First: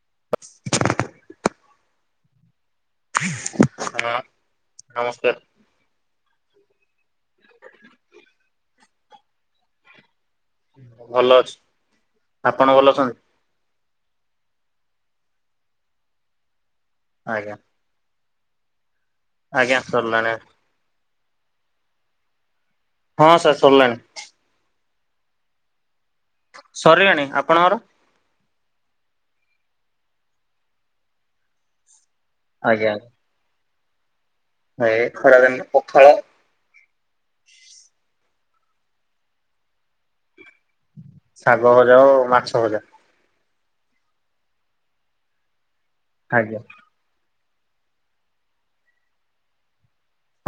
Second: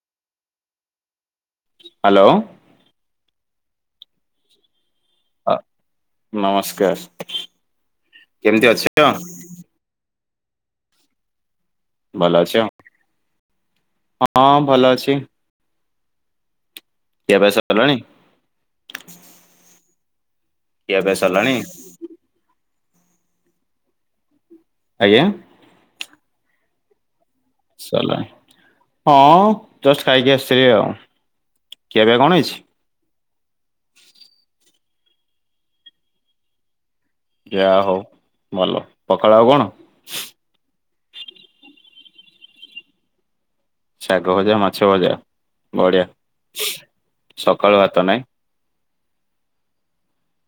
[unintelligible] Hello. ହଁ। ନମସ୍କାର ନମସ୍କାର। କେମତି ଅଛି? ଭଲ ଅଛି। ଭଲ ଅଛ ଆପଣ ଭଲ ଅଛନ୍ତି? ହଁ ଭଲ ଅଛି। ଖିଆ ପିଆ ଆଜ୍ଞା ସବୁ ସରିଲାଣି? ଆଜ୍ଞା ସରିଲାଣି। ଖିଆ ପିଆ ସରିଲାଣି? ହଁ ସାର୍ ସରଲାଣି। ଆଜ୍ଞା। ସରିଲାଣି ଆ ସରଲାଣି। ହଁ ଜଷ୍ଟ ଖାଇକି ଆସିିଲି ଆଉ। ଖିଆ ପିଆ କଣ ହେଇଚି। ନାଇ ଏଇ ଖରା ଦିନ ରେ ପଖାଳ। ଯାହା ହଉ ଭଲ ପଖାଳ ଆଉ କଣ। ଶାଗ ଭଜା ଆଉ ମାଛ ଭଜା। ଶାଗ ଭଜା ମାଛ ଭଜା। ବଢିଆ। ଆଜ୍ଞା ସକାଳୁ ହାତ ନାଇଁ।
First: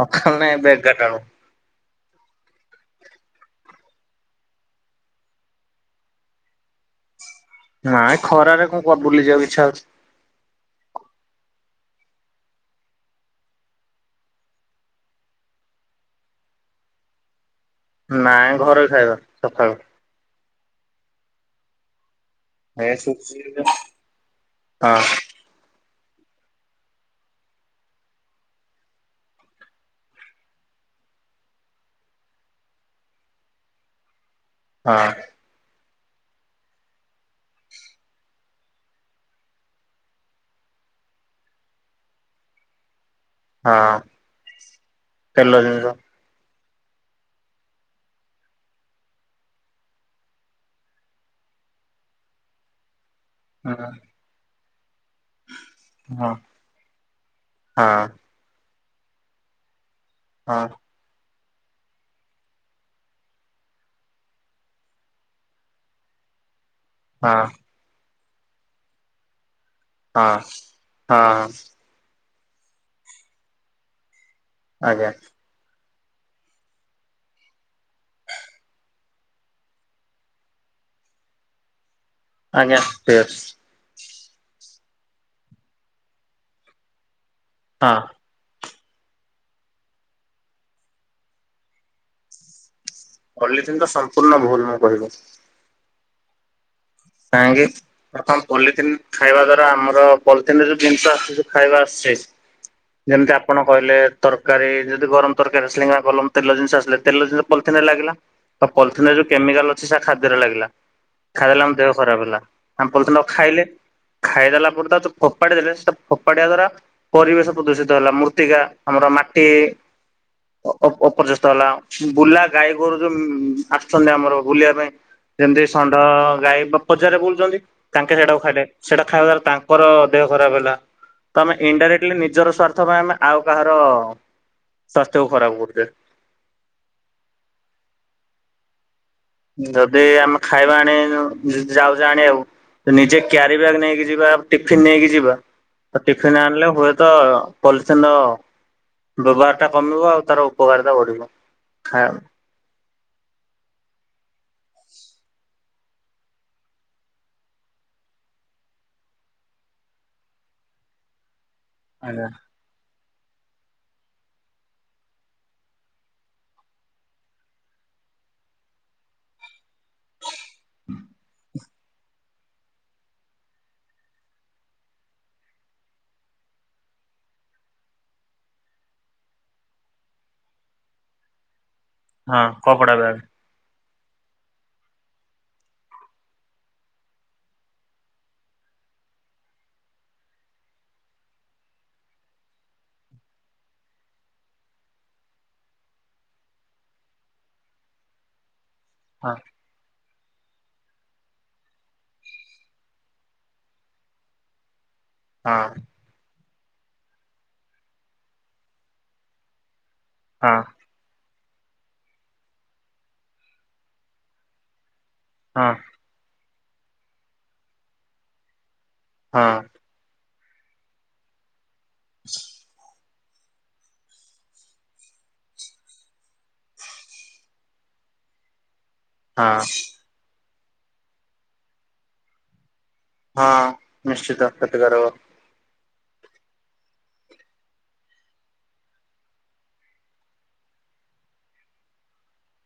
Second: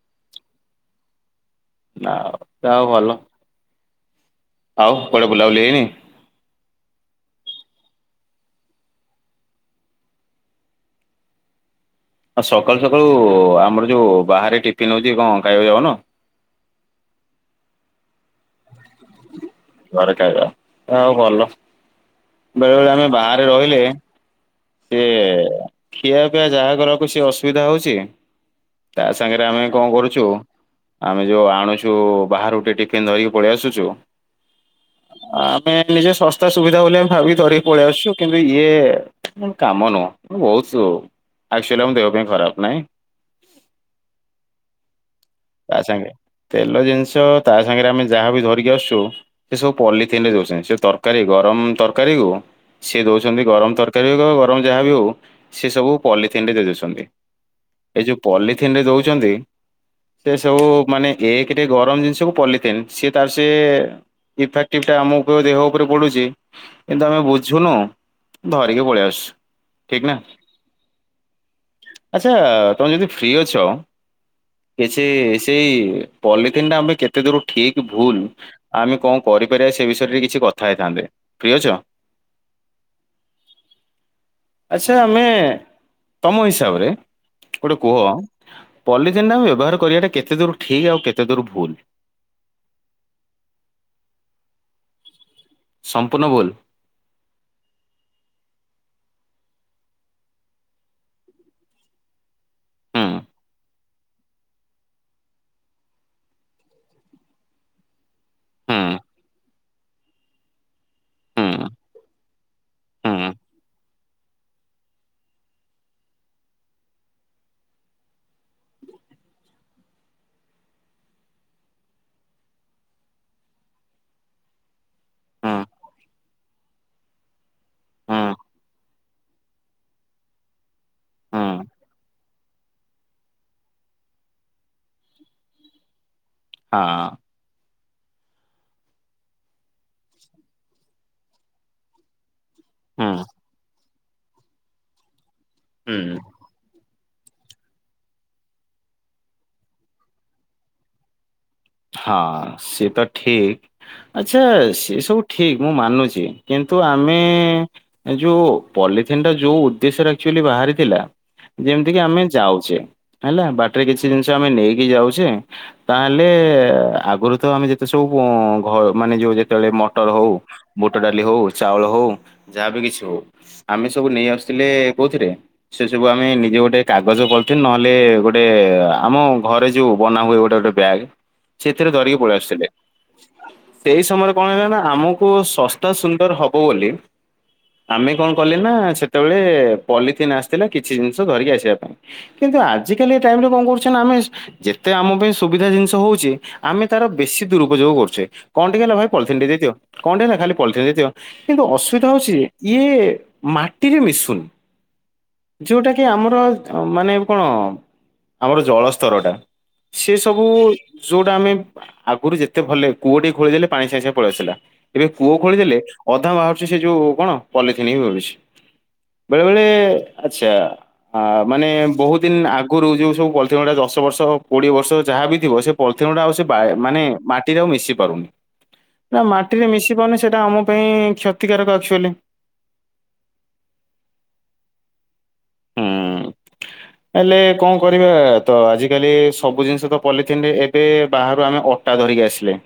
ପଖାଲ ନାଇଁ ଏବେ ଏଗାର ଟା ବେଳୁ। ନା ଯାହା ହଉ ଭଲ। ଆଉ କୁଆଡ଼େ ବୁଲାବୁଲି ହେଇନି। ନା ଏ ଖରାରେ କଣ କୁଆଡ଼େ ବୁଲିଯିବାକୁ ଇଚ୍ଛା ହଉଛି। ଆ ସକାଳୁ ସକାଳୁ ଆମର ଯୋଉ ବାହାରେ ଟିଫିନ ହଉଛି କଣ ଖାଇବାକୁ ଯାଉନ। ନାଇଁ ଘରୋଇ ଖାଇବା ସକାଳୁ। ଆଉ ଭଲ। ବେଳେ ଏ ବେଳେ ଆମେ ସୁଜି ବାହାରେ ରହିଲେ ହଁ ସିଏ। ଖିଆ ପିଆ ଯାହା କରିବାକୁ ସେ ଅସୁବିଧା ହଉଛି ତା ସାଙ୍ଗରେ ଆମେ କଣ କରୁଛୁ ଆମେ ଯୋଉ ଆଣୁଛୁ ବାହାରୁ ଟିଫିନ୍ ଧର ପଳେଇ ଆସୁଛୁ। ହଁ ଆମେ। ନିଜେ ଶସ୍ତା ସୁବିଧା ବୋଲି ଭାବି ଧରିକି ପଳେଇ ଆସୁଛୁ କିନ୍ତୁ ଇଏ କାମ ନୁହଁ ବହୁତୁ ଆକଚୁଲି ଆମ ଦେହ ପାଇଁ ଖରାପ ନାହିଁ। ହଁ। ତେଲ ତା ଜିନଷ। ସାଙ୍ଗେ ତେଲ ଜିନିଷ ତା ସାଙ୍ଗରେ ଆମେ ଯାହା ବିି ଧରିକି ଆସୁଛୁ ସେ ସବୁ ପଲିଥିନରେ ଦେଉଛନ୍ତି ସେ ତରକାରୀ ଗରମ ତରକାରୀକୁ ସିଏ ଦଉ ଛନ୍ତି ଗରମ ହଁ ତରକାରୀ କୁ ଗ ଗରମ ଯାହା ବି ହଉ। ସେ ସବୁ ହଁ ପଲିଥିନରେ ଦେଇଦଉଛନ୍ତି ଏଇ ହଁ ଯୋଉ ପଲି ଥିନରେ ଦଉଛନ୍ତି। ସେ ସବୁ ହଁ ମାନେ ଏକ ଏକରେ ଗରମ ଜିନିଷକୁ ପଲିଥିନ୍ ସିଏ ତାର ସେ ଇଫେକ୍ଟିଭଟା ଆମ ଦେହ ଉପରେ ପଡୁଛି। କିନ୍ତୁ ଆମେ ହଁ ବୁଝୁନୁ। ଧରିକି ପଳେଇ ଆସଚୁ। ହଁ ହଁ। ଆଚ୍ଛା ତମେ ଯଦି ଫ୍ରି ଅଛ। କିଛି ଆଜ୍ଞା ସେଇ ପଲିଥିନ୍ ଟା ଆମ କେତେ ଦୂର ଠିକ ଭୁଲ ଆମେ କଣ କରିପାରିବା ସେ ବିଷୟରେ କିଛି କଥା ହେଇଥାନ୍ତେ ପ୍ରିୟ ଆଜାର୍ ଆଚଛା ଆମେ ତମ ହିସାବରେ ଗୋଟେ ହଁ। କୁହ ପଲିଜ ନ ବ୍ୟବହାର କରିବାଟା କେତେ ଦୂର ଠିକ ଆଉ କେତେ ଦୂର ଭୁଲ ଅଲିଥିଙ୍କ ସମ୍ପୂର୍ଣ୍ଣ ଭୁଲ ମୁଁ କହିବି ସମ୍ପୂର୍ଣ ଭୁଲ୍ କାହିଁକି ପ୍ରଥମ ପଲିଥିିନ ଖାଇବା ଦ୍ଵାରା ଆମର ପଲିଥିିନରେ ଯୋଉ ଜିନିଷ ଆସ ଖାଇବା ଆସଛି ହୁଁ ଯେମିତି ଆପଣ କହିଲେ ତରକାରୀ ଯଦି ଗରମ ତରକାରୀ ଆସିଲେ ଗରମ ତେଲ ଜିନିଷ ଆସିଲେ ତେଲ ଜିନିଷ ପଲିିଥିନରେ ଲାଗିଲା। ଆଉ ହୁଁ ପଲିଥିନରେ ଯୋଉ କେମିକାଲ ଅଛି ଖାଦ୍ୟର ଲାଗିଲା ଖାଇଦଲେ ଆମ ହୁଁ ଦେହ ଖରାପ ହେଲା ଆମ ପ ଖାଇଲେ ଖାଇଦେଲା ପରେ ତ ଯୋଉ ଫୋପାଡି ଦେଲେ ସେ ଫୋପାଡିିବା ଦ୍ଵାରା ପରିବେଶ ପ୍ରଦୂଷିତ ହେଲା ମୃତ୍ତିକା ଆମର ମାଟି ଅପର୍ଯ୍ୟସ୍ତ ହେଲା ବୁଲା ଗାଈ ଗୋରୁ ଯୋଉ ଆସୁଛନ୍ତି ଆମର ବୁଲିବା ପାଇଁ ହୁଁ ଯେମିତି ଷଣ୍ଢ ଗାଈ ବା ବଜାରରେ ବୁଲୁଛନ୍ତି ତାଙ୍କେ ହୁଁ ସେଇଟାକୁ ଖାଇଲେ ସେଇଟା ଖାଇବା ଦ୍ଵାରା ତାଙ୍କର ଦେହ ଖରାପ ହେଲା ତ ହୁଁ। ଆମେ ଇନଣ୍ଡାଇରେକ୍ଟଲି ନିଜର ସ୍ୱାର୍ଥ ପାଇଁ ଆମେ ଆଉ କାହାର ସଵାସ୍ଥ୍ୟକୁ ଖରାପ କରୁଛ। ହଁ। ଯଦି ଆମେ ଖାଇବା ଆଣି ଯାଉଛେ ଆଣିବାକୁ ତ ନିଚେ କ୍ୟରି ବ୍ୟାଗ ନେଇକି ଯିବା ଟିଫିନ ନେଇକି ଯିବା। ତ ଟଟିଫିନ୍ ଆଣିଲେ ହୁଏ ତ ପଲିଥିନ ର ବ୍ୟବହାର ଟା କମିବ ଆଉ ତାର ଉପକାର ଟା ବଢିବ। ହଁ ସେ ତ ଠିକ ଆଛା ସେ ସବୁ ଠିକ ମୁଁ ମାନୁଛି କିନ୍ତୁ ଆମେ ଯୋଉ ପଲିଥିନ୍ ଟା ଯୋଉ ଉଦ୍ଦେଶ୍ୟରେ ଆକ୍ଚୁଲି ବାହାରିଥିଲା ଯେମିତି କି ଆମେ ଯାଉଛେ ହେଲା ବାଟରେ କିଛି ଜିନିଷ ଆମେ ନେଇକି ଯାଉଛେ ତାହେଲେ ଆଗରୁ ତ ଆମେ ଯେତେ ସବୁ ଘ ମାନେ ଯୋଉ ଯେତେବେଳେ ମ ଟର ହଉ ବୁଟ ଡାଲି ହଉ ଚାଉଳ ହଉ ଯାହାବି କିଛି ହଉ ଆମେ ସବୁ ନେଇ ଆସୁଥିଲେ କୋଉଥିରେ ସେ ସବୁ ଆମେ ନିଜେ ଗୋଟେ କାଗଜ କରିଥିଲୁ ନହେଲେ ଗୋଟେ ଆମ ଘରେ ଯୋଉ ବନା ହୁଏ ଗୋଟେ ଗୋଟେ ବ୍ୟାଗ ସେଥିରେ ଧରିକି ପଳେଇ ହଁ ଆସିଥିଲେ। କପଡା ବ୍ୟାଗ ସେଇ ସମୟରେ କଣ ହେଲା ନା ଆମକୁ ଶସ୍ତା ସୁନ୍ଦର ହବ ବୋଲି ଆମେ କଣ କଲେ ନା ସେତେବେଳେ ପଲିଥିନ୍ ଆସିଥିଲା କିଛି ଜିନିଷ ଧରିକି ଆସିବା ପାଇଁ କିନ୍ତୁ ଆଜିକାଲି ଟାଇମରେ କଣ କରୁଛ ନା ଆମେ ଯେତେ ଆମ ପାଇଁ ସୁବିଧା ଜିନିଷ ହଉଛି ଆମେ ତାର ବେଶୀ ଦୁରୁପଯୋଗ କରୁଛେ କଣ ଟିକି ହେଲା ଭାଇ ହଁ ପଲଥିନି ଟେ ଦେଇଦିଅ। କଣଟା ହେଲା ଖାଲି ପଲିଥିନ୍ ଟେ ଦିଅ କିନ୍ତୁ ଅସୁବିଧା ହଉଛି ଇଏ ମାଟିରେ ମିଶୁନି। ହଁ। ଯୋଉଟା କି ଆମର ମାନେ କଣ ଆମର ଜଳସ୍ତର ଟା ସେ ସବୁ ହଁ କୋଉଟା ଆମେ ଆଗରୁ ଯେତେ ଭଲେ କୂଅ ଟିକ ଖୋଳି ଦେଲେ ପାଣି ସାଙ୍ଗେ ସାଙ୍ଗେ ପଳେଇ ଆସୁଥିଲ। ଏବେ କୁଅ ଖୋଳି ହଁ ଦେଲେ ଅଧା ବାହାଘ ସେ ଯୋଉ କଣ ପଲିଥିନ ମିଳୁଛି। ହଁ ବେଳେବେେଳେ ଆଛା ଆ ମାନେ ବହୁତ ଦିନ ଆଗରୁ ଯୋଉ ସବୁ ପଲିଥିନ ଗୁଡ଼ା ଦଶ ବର୍ଷ କୋଡିଏ ବର୍ଷ ଯାହା ବି ଥିବ ସେ ପା ଆଉ ମାନେ ମାଟିରେ ଆଉ ମିଶି ପାରୁନି। ସେ ମାଟି ହଁ ରେ ମିଶି ପାରୁନି ସେଟା ଆମ ପାଇଁ କ୍ଷତିକାରକ ଆକ୍ଚୁଆଲି ହଁ ନିଶ୍ଚିତ ରଥା ଘରବର ହୁଁ ହେଲେ କଣ କରିବା ତ ଆଜିକାଲି ସବୁ ଜିନିଷ ତ ପଲିଥିନରେ ଏବେ ବାହାରୁ ଆମେ ଅଟା ଧରିକି ଆସିଲେ।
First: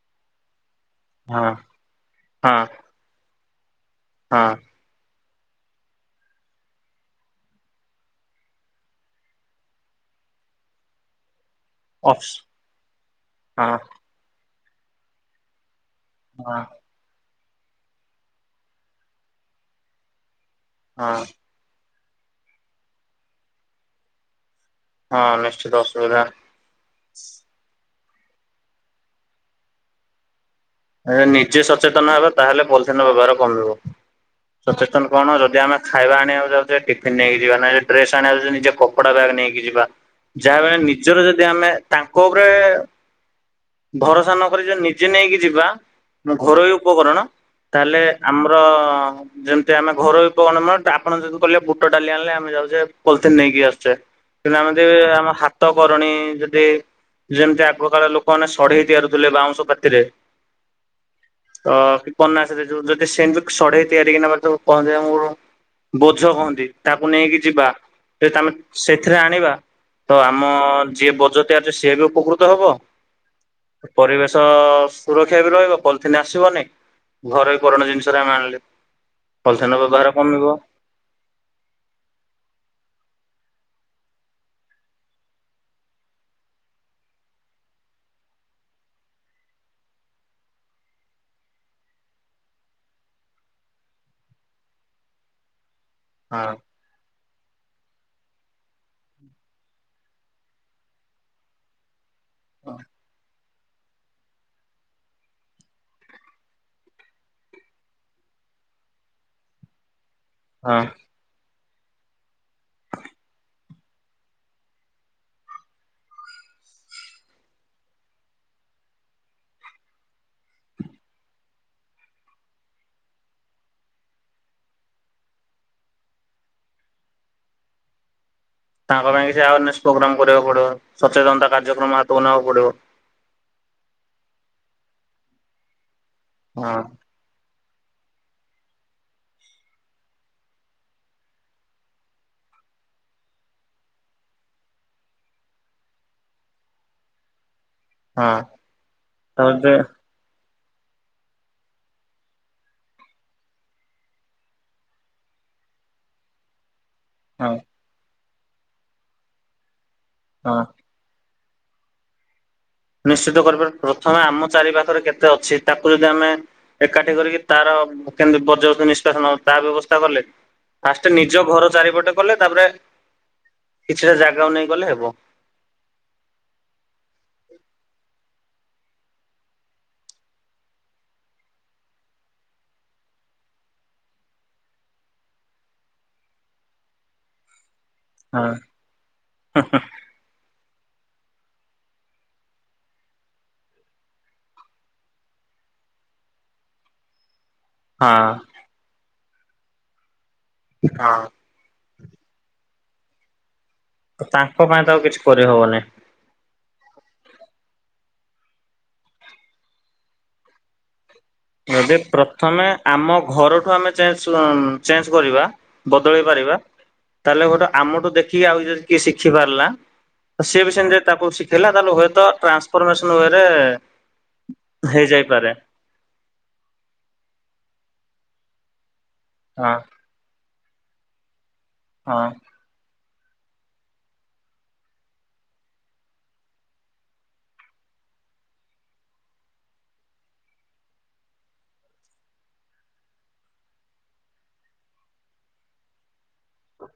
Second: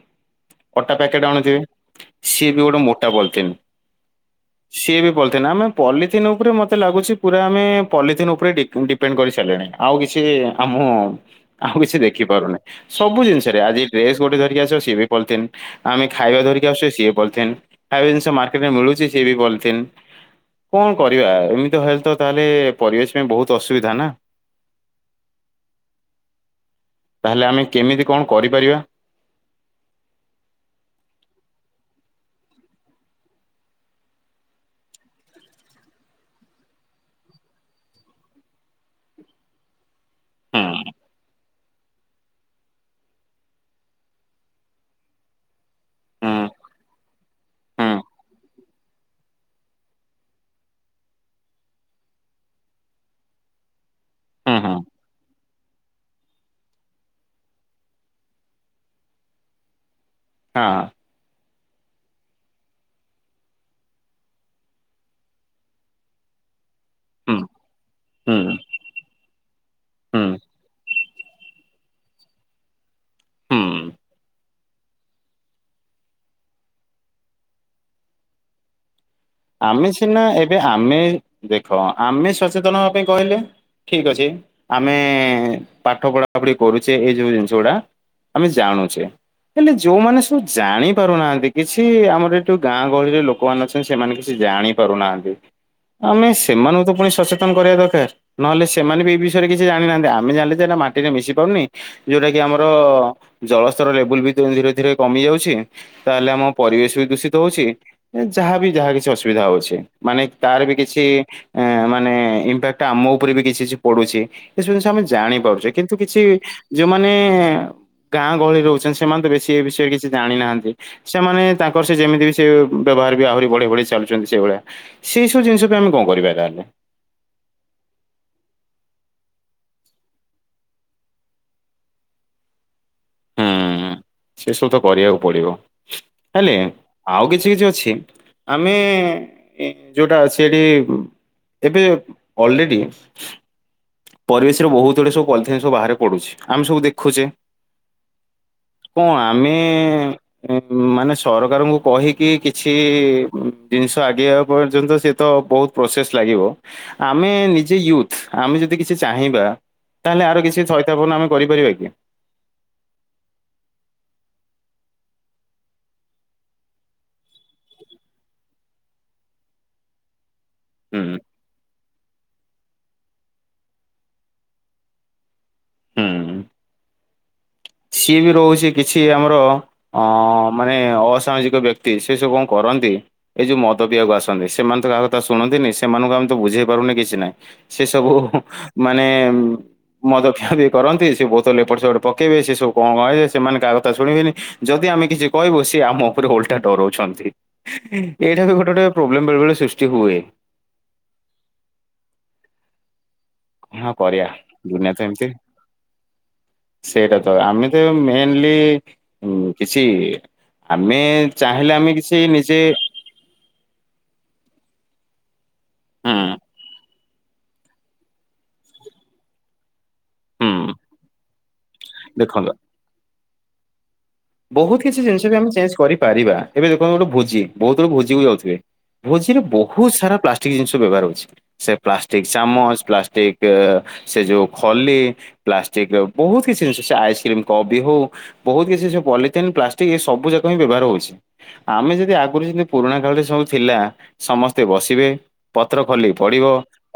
ଅଟା ପ୍ୟାକେଟ୍ ହଁ ଆଣୁଥିବେ ସିଏ ହଁ ବି ଗୋଟେ ମୋଟା ବଲ୍ଥିନ୍ ହଁ ସିଏ ବି ବ ଆମେ ପଲିଥିିନ ଉପରେ ମତେ ଲାଗୁଛି ପୁରା ପଲିିନ ଉପରେ ଡିପେଣ୍ଡ କରି ସାରିଲଣି ଆଉ କିଛି ଆମ ଆଉ କିଛି ଦେଖି ଅଫସ୍ ପାରୁନହିି ସବୁ ଜିନିଷରେ ହଁ ଆଜି ଡ୍ରେସ ଗୋଟେ ଧରି ସ ବି ପଥନ୍ ଆମେ ଖାଇବା ହଁ ଧରିକି ଆସଛେ ସିଏ ବଥେ ଆ ଜିନିଷ ମାର୍କଟରେ ମିଳୁଛି ସେଏ ବି ବତ କଣ ହଁ କରିବା ଏମିତି ଭ ତାହେଲେ ପରିବେଶ ପାଇଁ ବହୁତ ଅସୁବିଧା ନା। ହଁ ନିଶ୍ଚିତ ଅସୁବିଧା। ତାହେଲେ ଆମେ କେମିତି କଣ କରିପାରିବା। ଦ ନିଜେ ସଚେତନ ହେବ ତାହେଲେ ପଲିଥିିନ ର ବ୍ୟବହାର କମିବ ସଚେତନ କଣ ଯଦି ଆମେ ଖାଇବା ଆଣିବାକୁ ଯାଉଛେ ଟିଫିନ ନେଇକି ଯିବା ଡ୍ରେସ ଆଣିବାକୁ ଯାଉ ନିଜେ କପଡା ବ୍ୟାଗ୍ ନେଇକି ଯିବା। ଯାହା ହୁଁ। ବେଳେ ନିଜର ଯ ଯଦି ଆମେ ତାଙ୍କ ଉପରେ ଭରସା ନକ ଯଦି ନିଜେ ନେଇକି ଯିବା। ହୁଁ ଘରୋଇ ଉପକରଣ ହୁଁ ତାହେଲେ ଆମର ଯେମତି ଆମେ ଘରୋଇ କଣ ଆପଣ ଯଦି କହିଲେ ବୁଟ ଡାଲି ଆଣିଲେ ଆମେ ଯାଉଛେ ପଲିିନ ନେଇକି ଆସଛେ। ୁ ହୁଁ ଆମେ ହୁଁ ଯ ଆମ ହାତ କରଣୀ ଯଦି ଯେମିତି ଆଗକାାଳ ଲୋକମାନେ ସଢେଇ ତିଆାରୁଥିଲେ ବାଉଁଶ ପାତିରେ ହଁ। ତ କିନାସ ଯୋଉ ଯଦି ସେମତି ସଢେଇ ତିଆରି କି ନବା କହନ୍ତି ଆମକୁ ବୋଝ କହନ୍ତି ତାକୁ ହୁଁ ନେଇକି ଯିବା ଯଦି ତମେ ହୁଁ ସେଥିରେ ଆଣିବା ତ ହୁଁ ଆମ ଯିଏ ବୋଝ ତିଆରି ସିଏ ବି ଉପକୃତ ହବ ହୁଁ। ପରିବେଶ ସୁରକ୍ଷ ରହିବ ପଲିିନ ଆସିବନି ଘରୋଇ କରୋନା ଜିନିଷା ଆମେ ଆଣିଲ। ଆମେ ସିନା ଏବେ ଆମେ ଦେଖ ଆମେ ସଚେତନ ହବା ପାଇଁ କହିଲେ। ଠିକ ଅଛି ଆମେ ପାଠ ପଢାପଢି କରୁଛେ ଏଇ ଯୋଉ ଜିନିଷ ଗୁଡା ଆମେ ଜାଣୁଛେ ହେଲେ ଯୋଉମାନେ ସବୁ ଜାଣି ପାରୁନାହାନ୍ତି କିଛି ଆମର ଏ ଯୋଉ ଗାଁ ଗହଳିରେ ଲୋକମାନେ ଅଛନ୍ତି। ସେମାନେ କିଛି ଜାଣି ପାରୁନାହାନ୍ତି। ଆମେ ହଁ ସେମାନଙ୍କୁ ତ ପୁଣି ସଚେକ୍ତ କରିବା ଦରକାର ନହେଲେ ସେ ସେମାନେବି ଏ ବିଷୟରେ କିଛି ଜାଣିନାହାନ୍ତି ଆ ଆମେ ଜାଣିଲେଯେ ଏଟା ମାଟିରେ ମିଶି ପାରୁନି। ଯୋଉଟା କି ଆମର ଜଳସ୍ତର ଲେବୁଲ ବି ଧୀରେ ଧୀରେ କମି ଯାଉଛି ତାହେଲେ ଆମ ପରିବେଶ ବି ଦୂଷିତ ହଉଛି ଯାହା ବି ଯାହା କିଛି ଅସୁବିଧା ହଉଛି। ମାନେ ତାର ବି ହଁ କିଛି ଏମାନେ ଇମ୍ପାକ୍ଟ ଆମ ଉପରେ ବି କିଛି କିଛି ପଡୁଛି ଏସବୁ ଜିନିଷ ଆମେ ଜାଣିପାରୁଛେ କିନ୍ତୁ କିଛି ଯୋଉମାନେ ଗାଁ ଗହଳିରେ ରହୁଛନ୍ତି ସେମାନେ ତ ବେଶୀ ଏ ବିଷୟରେ କିଛି ଜାଣିନାହାନ୍ତି ସେମାନେ ତାଙ୍କର ସେ ଯେମିତି ବି ସେ ବ୍ୟବହାର ବି ଆହୁରି ବଢି ବଢି ଚାଲୁଛନ୍ତି ସେଇଭଳିଆ ସେଇ ସବୁ ଜିନିଷ ବି ଆମେ କଣ କରିବା ତାହେଲେ। ତାଙ୍କ ପାଇଁ କିଛି ଅୱାରନେସ ପ୍ରୋଗ୍ରାମ କରିବାକୁ ପଡିବ, ସଚେତନତା କାର୍ଯ୍ୟକ୍ରମ ହାତକୁ ନେବାକୁ ପଡିବ। ସେସବୁ ତ କରିବାକୁ ପଡିବ। ହେଲେ ହଁ ଆଉ କିଛି କିଛି ଅଛି। ଆମେ ଯୋଉଟା ଅଛି ଏଠି ଏବେ ଅଲରେଡି ପରିବେଶରେ ବହୁତ ଗୁଡ଼ିେ ସବୁ ପଲିଥିନ୍ ସବୁ ବାହାରେ ପଡୁଛି ଆମେ ସବୁ ଦେଖୁଛେ। ହଁ କଣ ଆମେ ତାପରେ ଏ ଏ। ମାନେ ସରକାରଙ୍କୁ କହିକି କିଛି ଜିନିଷ ଆଗେଇବା ପର୍ଯ୍ୟନ୍ତ ସେ ତ ବହୁତ ପ୍ରୋସେସ ଲାଗିବ। ଆମେ ହଁ ନିଜେ ୟୁଥ୍ ଆମେ ଯଦି କିଛି ଚାହିଁବା ତାହେଲେ ଆର ହଁ କିଛି ଛଇଥାବନ ଆମେ କରିପାରିବା କି? ନିଶ୍ଚିତ କରିପାର ପ୍ରଥମେ ଆମ ଚାରି ପାାଖରେ କେତେ ଅଛି ତାକୁ ଯଦି ଆମେ ଏକାଠି କରିକି ତାର କେମିତି ବଜ୍ରବ ନିଷ୍କାସ ନଲେ ତା ବ୍ୟବସ୍ଥା କଲେ। ହୁଁ ଫାଷ୍ଟେ ନିଜ ଘର ଚାରିପଟେ କଲେ ତାପରେ କିଛିଟା ଜାଗା ନେଇ ଗଲେ ହେବ। ହୁଁ। ସିଏ ବି ରହୁଛି କିଛି ଆମର ଅ ମାନେ ଅସାମାଜିକ ବ୍ୟକ୍ତି ସେ ସବୁ କଣ କରନ୍ତି ଏ ଯୋଉ ମଦ ପିଇବାକୁ ଆସନ୍ତି ସେମାନେ ତ କାହା କଥା ଶୁଣନ୍ତିନି ସେମାନଙ୍କୁ ଆମେ ତ ବୁଝେଇ ପାରୁନେ କିଛି ନାହିଁ। ସେ ସବୁ ହଃ ହଁ ମାନେ ମଦପିଆ ପି କରନ୍ତି ସେ ବୋତଲ ଏପଟ ସେପଟ ପକେଇବେ ସେ ସବୁ। କଣ ଯେ ସେମାନେ କାହା କଥା ଶୁଣିବେନି ଯଦି ଆମେ କିଛି କହିବୁ ସିଏ ଆମ ଉପରେ ଓଲଟା ଡରଉଛନ୍ତି। ହଁ ଏଇଟାକୁ ଗୋଟେ ଟେ ପ୍ରୋବ୍ଲେମ ବେଳେବେଳେ ସୃଷ୍ଟି ହୁଏ। ହଁ। କଣ କରିବା ତାଙ୍କ ପାଇଁ ତ ଆଉ କିଛି କରିହବନି। ସେଇଟାତ ଆମେତ ଏବେ ମେନଲି କିଛି ଆମେ ଚାହିଁଲେ ଆମେ ଯଦି କିଛି ନିଜେ ପ୍ରଥମେ ଆମ ଘରଠୁ ଆମେ ଚେଞ୍ଜ ନ ଚେଞ୍ଜ କରିବା। ହୁଁ ବଦଳେଇ ପାରିବା। ତାହେଲେ ଗୋଟେ ଆମଠୁ ଦେଖିକି ଆଉ ଯଦି କିଏ ଶିଖି ପାରିଲା। ହୁଁ ସିଏବି ସେମିତି ତାକୁ ଶିଖେଇଲା ତାହେଲେ ହୁଏ ଦେଖନ୍ତୁ ଟ୍ରାନସଫରମେସନ ରେ [unintelligible] ବହୁତ କିଛି ଜିନିଷ ବି ଆମେ ଚେଞ୍ଜ କରିପାରିବା। ଏବେ ଦେଖନ୍ତୁ ଗୋଟେ ଭୋଜି ବହୁତ ଲୋକ ଭୋଜି କୁ ଯାଉଥିବେ। ଭୋଜିରେ ହଁ ବହୁତ ସାରା ପ୍ଲାଷ୍ଟିକ ଠିକ୍ ଜିନିଷ ବ୍ୟବହାର ହଉଛି। ସେ ପ୍ଲାଷ୍ଟିକ ହଁ ଚାମଚ ପ୍ଲାଷ୍ଟିକ ସେ ଯୋଉ ଖଲି ପ୍ଲାଷ୍ଟିକ ବହୁତ କିଛି ଆଇସ୍କ୍ରିମ୍ କପ ବି ହଉ ବହୁତ କିଛି। ପଲିଥିନ୍ ପ୍ଲାଷ୍ଟିକ ଏ ସବୁ ଯାକ ହିଁ ବ୍ୟବହାର ହେଉଛି ଆମେ ଯଦି ଆଗରୁ ଯେମିତି ପୁରୁଣା କାଳରେ ସବୁ ଥିଲା ସମସ୍ତେ ବସିବେ ପତ୍ର ଖୋଲିକି ପଡ଼ିବ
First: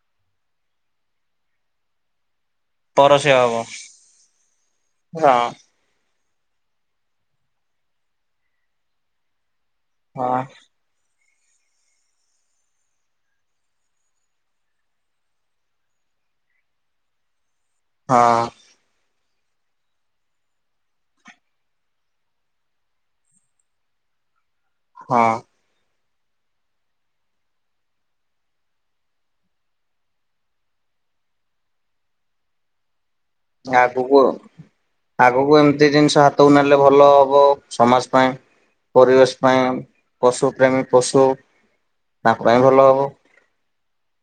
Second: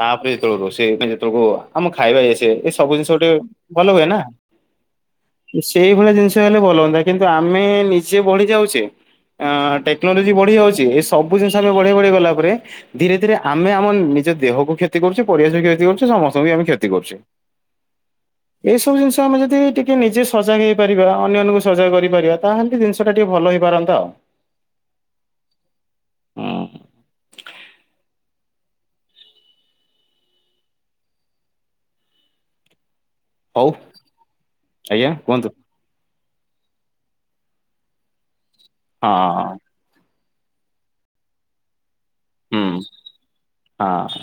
ତାପରେ ଯେତେବେଳେ ରୋଷେଇ ଯେତେବେଳକୁ ଆମ ଖାଇବା ସେ ଏ ସବୁ ଜିନିଷ ଗୋଟେ ପରସୀୟ ହବ ଭଲ ହୁଏ ନା। ହଁ ସେଇଭଳିଆ ଜିନିଷ ଲେ ବଲ [unintelligible] କିନ୍ତୁ ଆମେ ନିଜେ ବଢି ଯାଉଛେ। ଟେକ୍ନୋଲୋଜି ହଁ ବଢିଯାଉଛି। ସବୁ ଜିନିଷ ଆମେ ବଢିଆ ବଢେଇ ଗଲା ପରେ ଧୀରେ ଧୀରେ ଆମେ ଆମ ନିଜ ଦେହକୁ କ୍ଷତି କରୁଛେ। ପରିବେଷ କରଛେ [unintelligible] ସମସ୍ତଙ୍କୁ ଆମେ କ୍ଷତି କରୁଛେ। ହଁ ଏସବୁ ଜିନିଷ ଆମେ ଯଦି ଟିକେ ନିଜେ ସଜାଗ ହେଇପାରିବା ଅନ୍ୟମାନଙ୍କୁ ସଜାଗ କରିପାରିବା ତାହେଲେ ଜିନିଷ ଟା ଟିକେ ଭଲ ହେଇପାରନ୍ତା ଆଉ। ହଁ। ହୁଁ [unintelligible] ହଉ ଆଗକୁ ଆଜ୍ଞା କୁହନ୍ତୁ ଆଗକୁ ଏମତି ଜିନିଷ ନେଲେ ଭଲ ହବ ସମାଜ ପାଇଁ ପରିବେଶ ହଁ ପାଇଁ ପଶୁ ପ୍ରେମୀ ପଶୁ ତାଙ୍କ ହୁଁ ପାଇଁ ଭଲ ହବ [unintelligible] ହଁ।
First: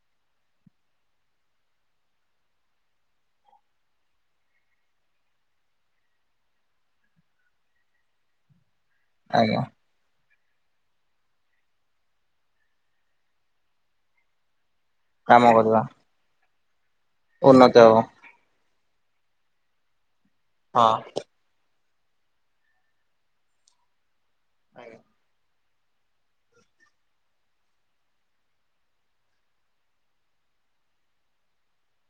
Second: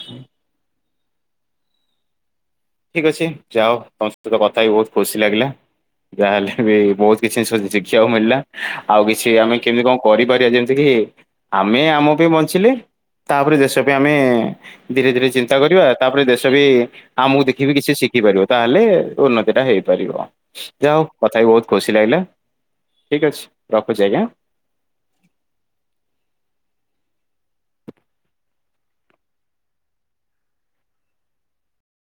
ଠିକ ଅଛି ଯାଅ ତମ ସହିତ କଥା ହେଇ କି ବହୁତ ଖୁସି ଲାଗିଲା ଯାହାହେଲେ ବି ବହୁତ କିଛି ଶିଖିବାକୁ ମିଳିଲା। ଆଉ କିଛି ଆମେ ଆଜ୍ଞା କେମିତି କଣ କରିବୁ? ଯେମିତି କି ଆମେ ଆମ ପାଇଁ ବଞ୍ଚିଲେ ତାପରେ ଦେଶ ପାଇଁ ଆମେ ଧୀରେ ଧୀରେ ଚିନ୍ତା କରିବା ତାପରେ ଦେଶ ସବ [inaudible] ହଁ ମୁଁଦ [unintelligible] ଉନ୍ନତି କିଛି ହବ ଶିଖିପାରିବ ତାହେଲେ ଉନ୍ନତି ଟା ହେଇପାରିବ। ଯାହା ହଁ। ହେଉ କଥା ବି ବହୁତ ଖୁସି ଲାଗିଲା ଠିକ୍ ଅଛି ରଖୁଛି ଆଜ୍ଞା। ଆ [unintelligible]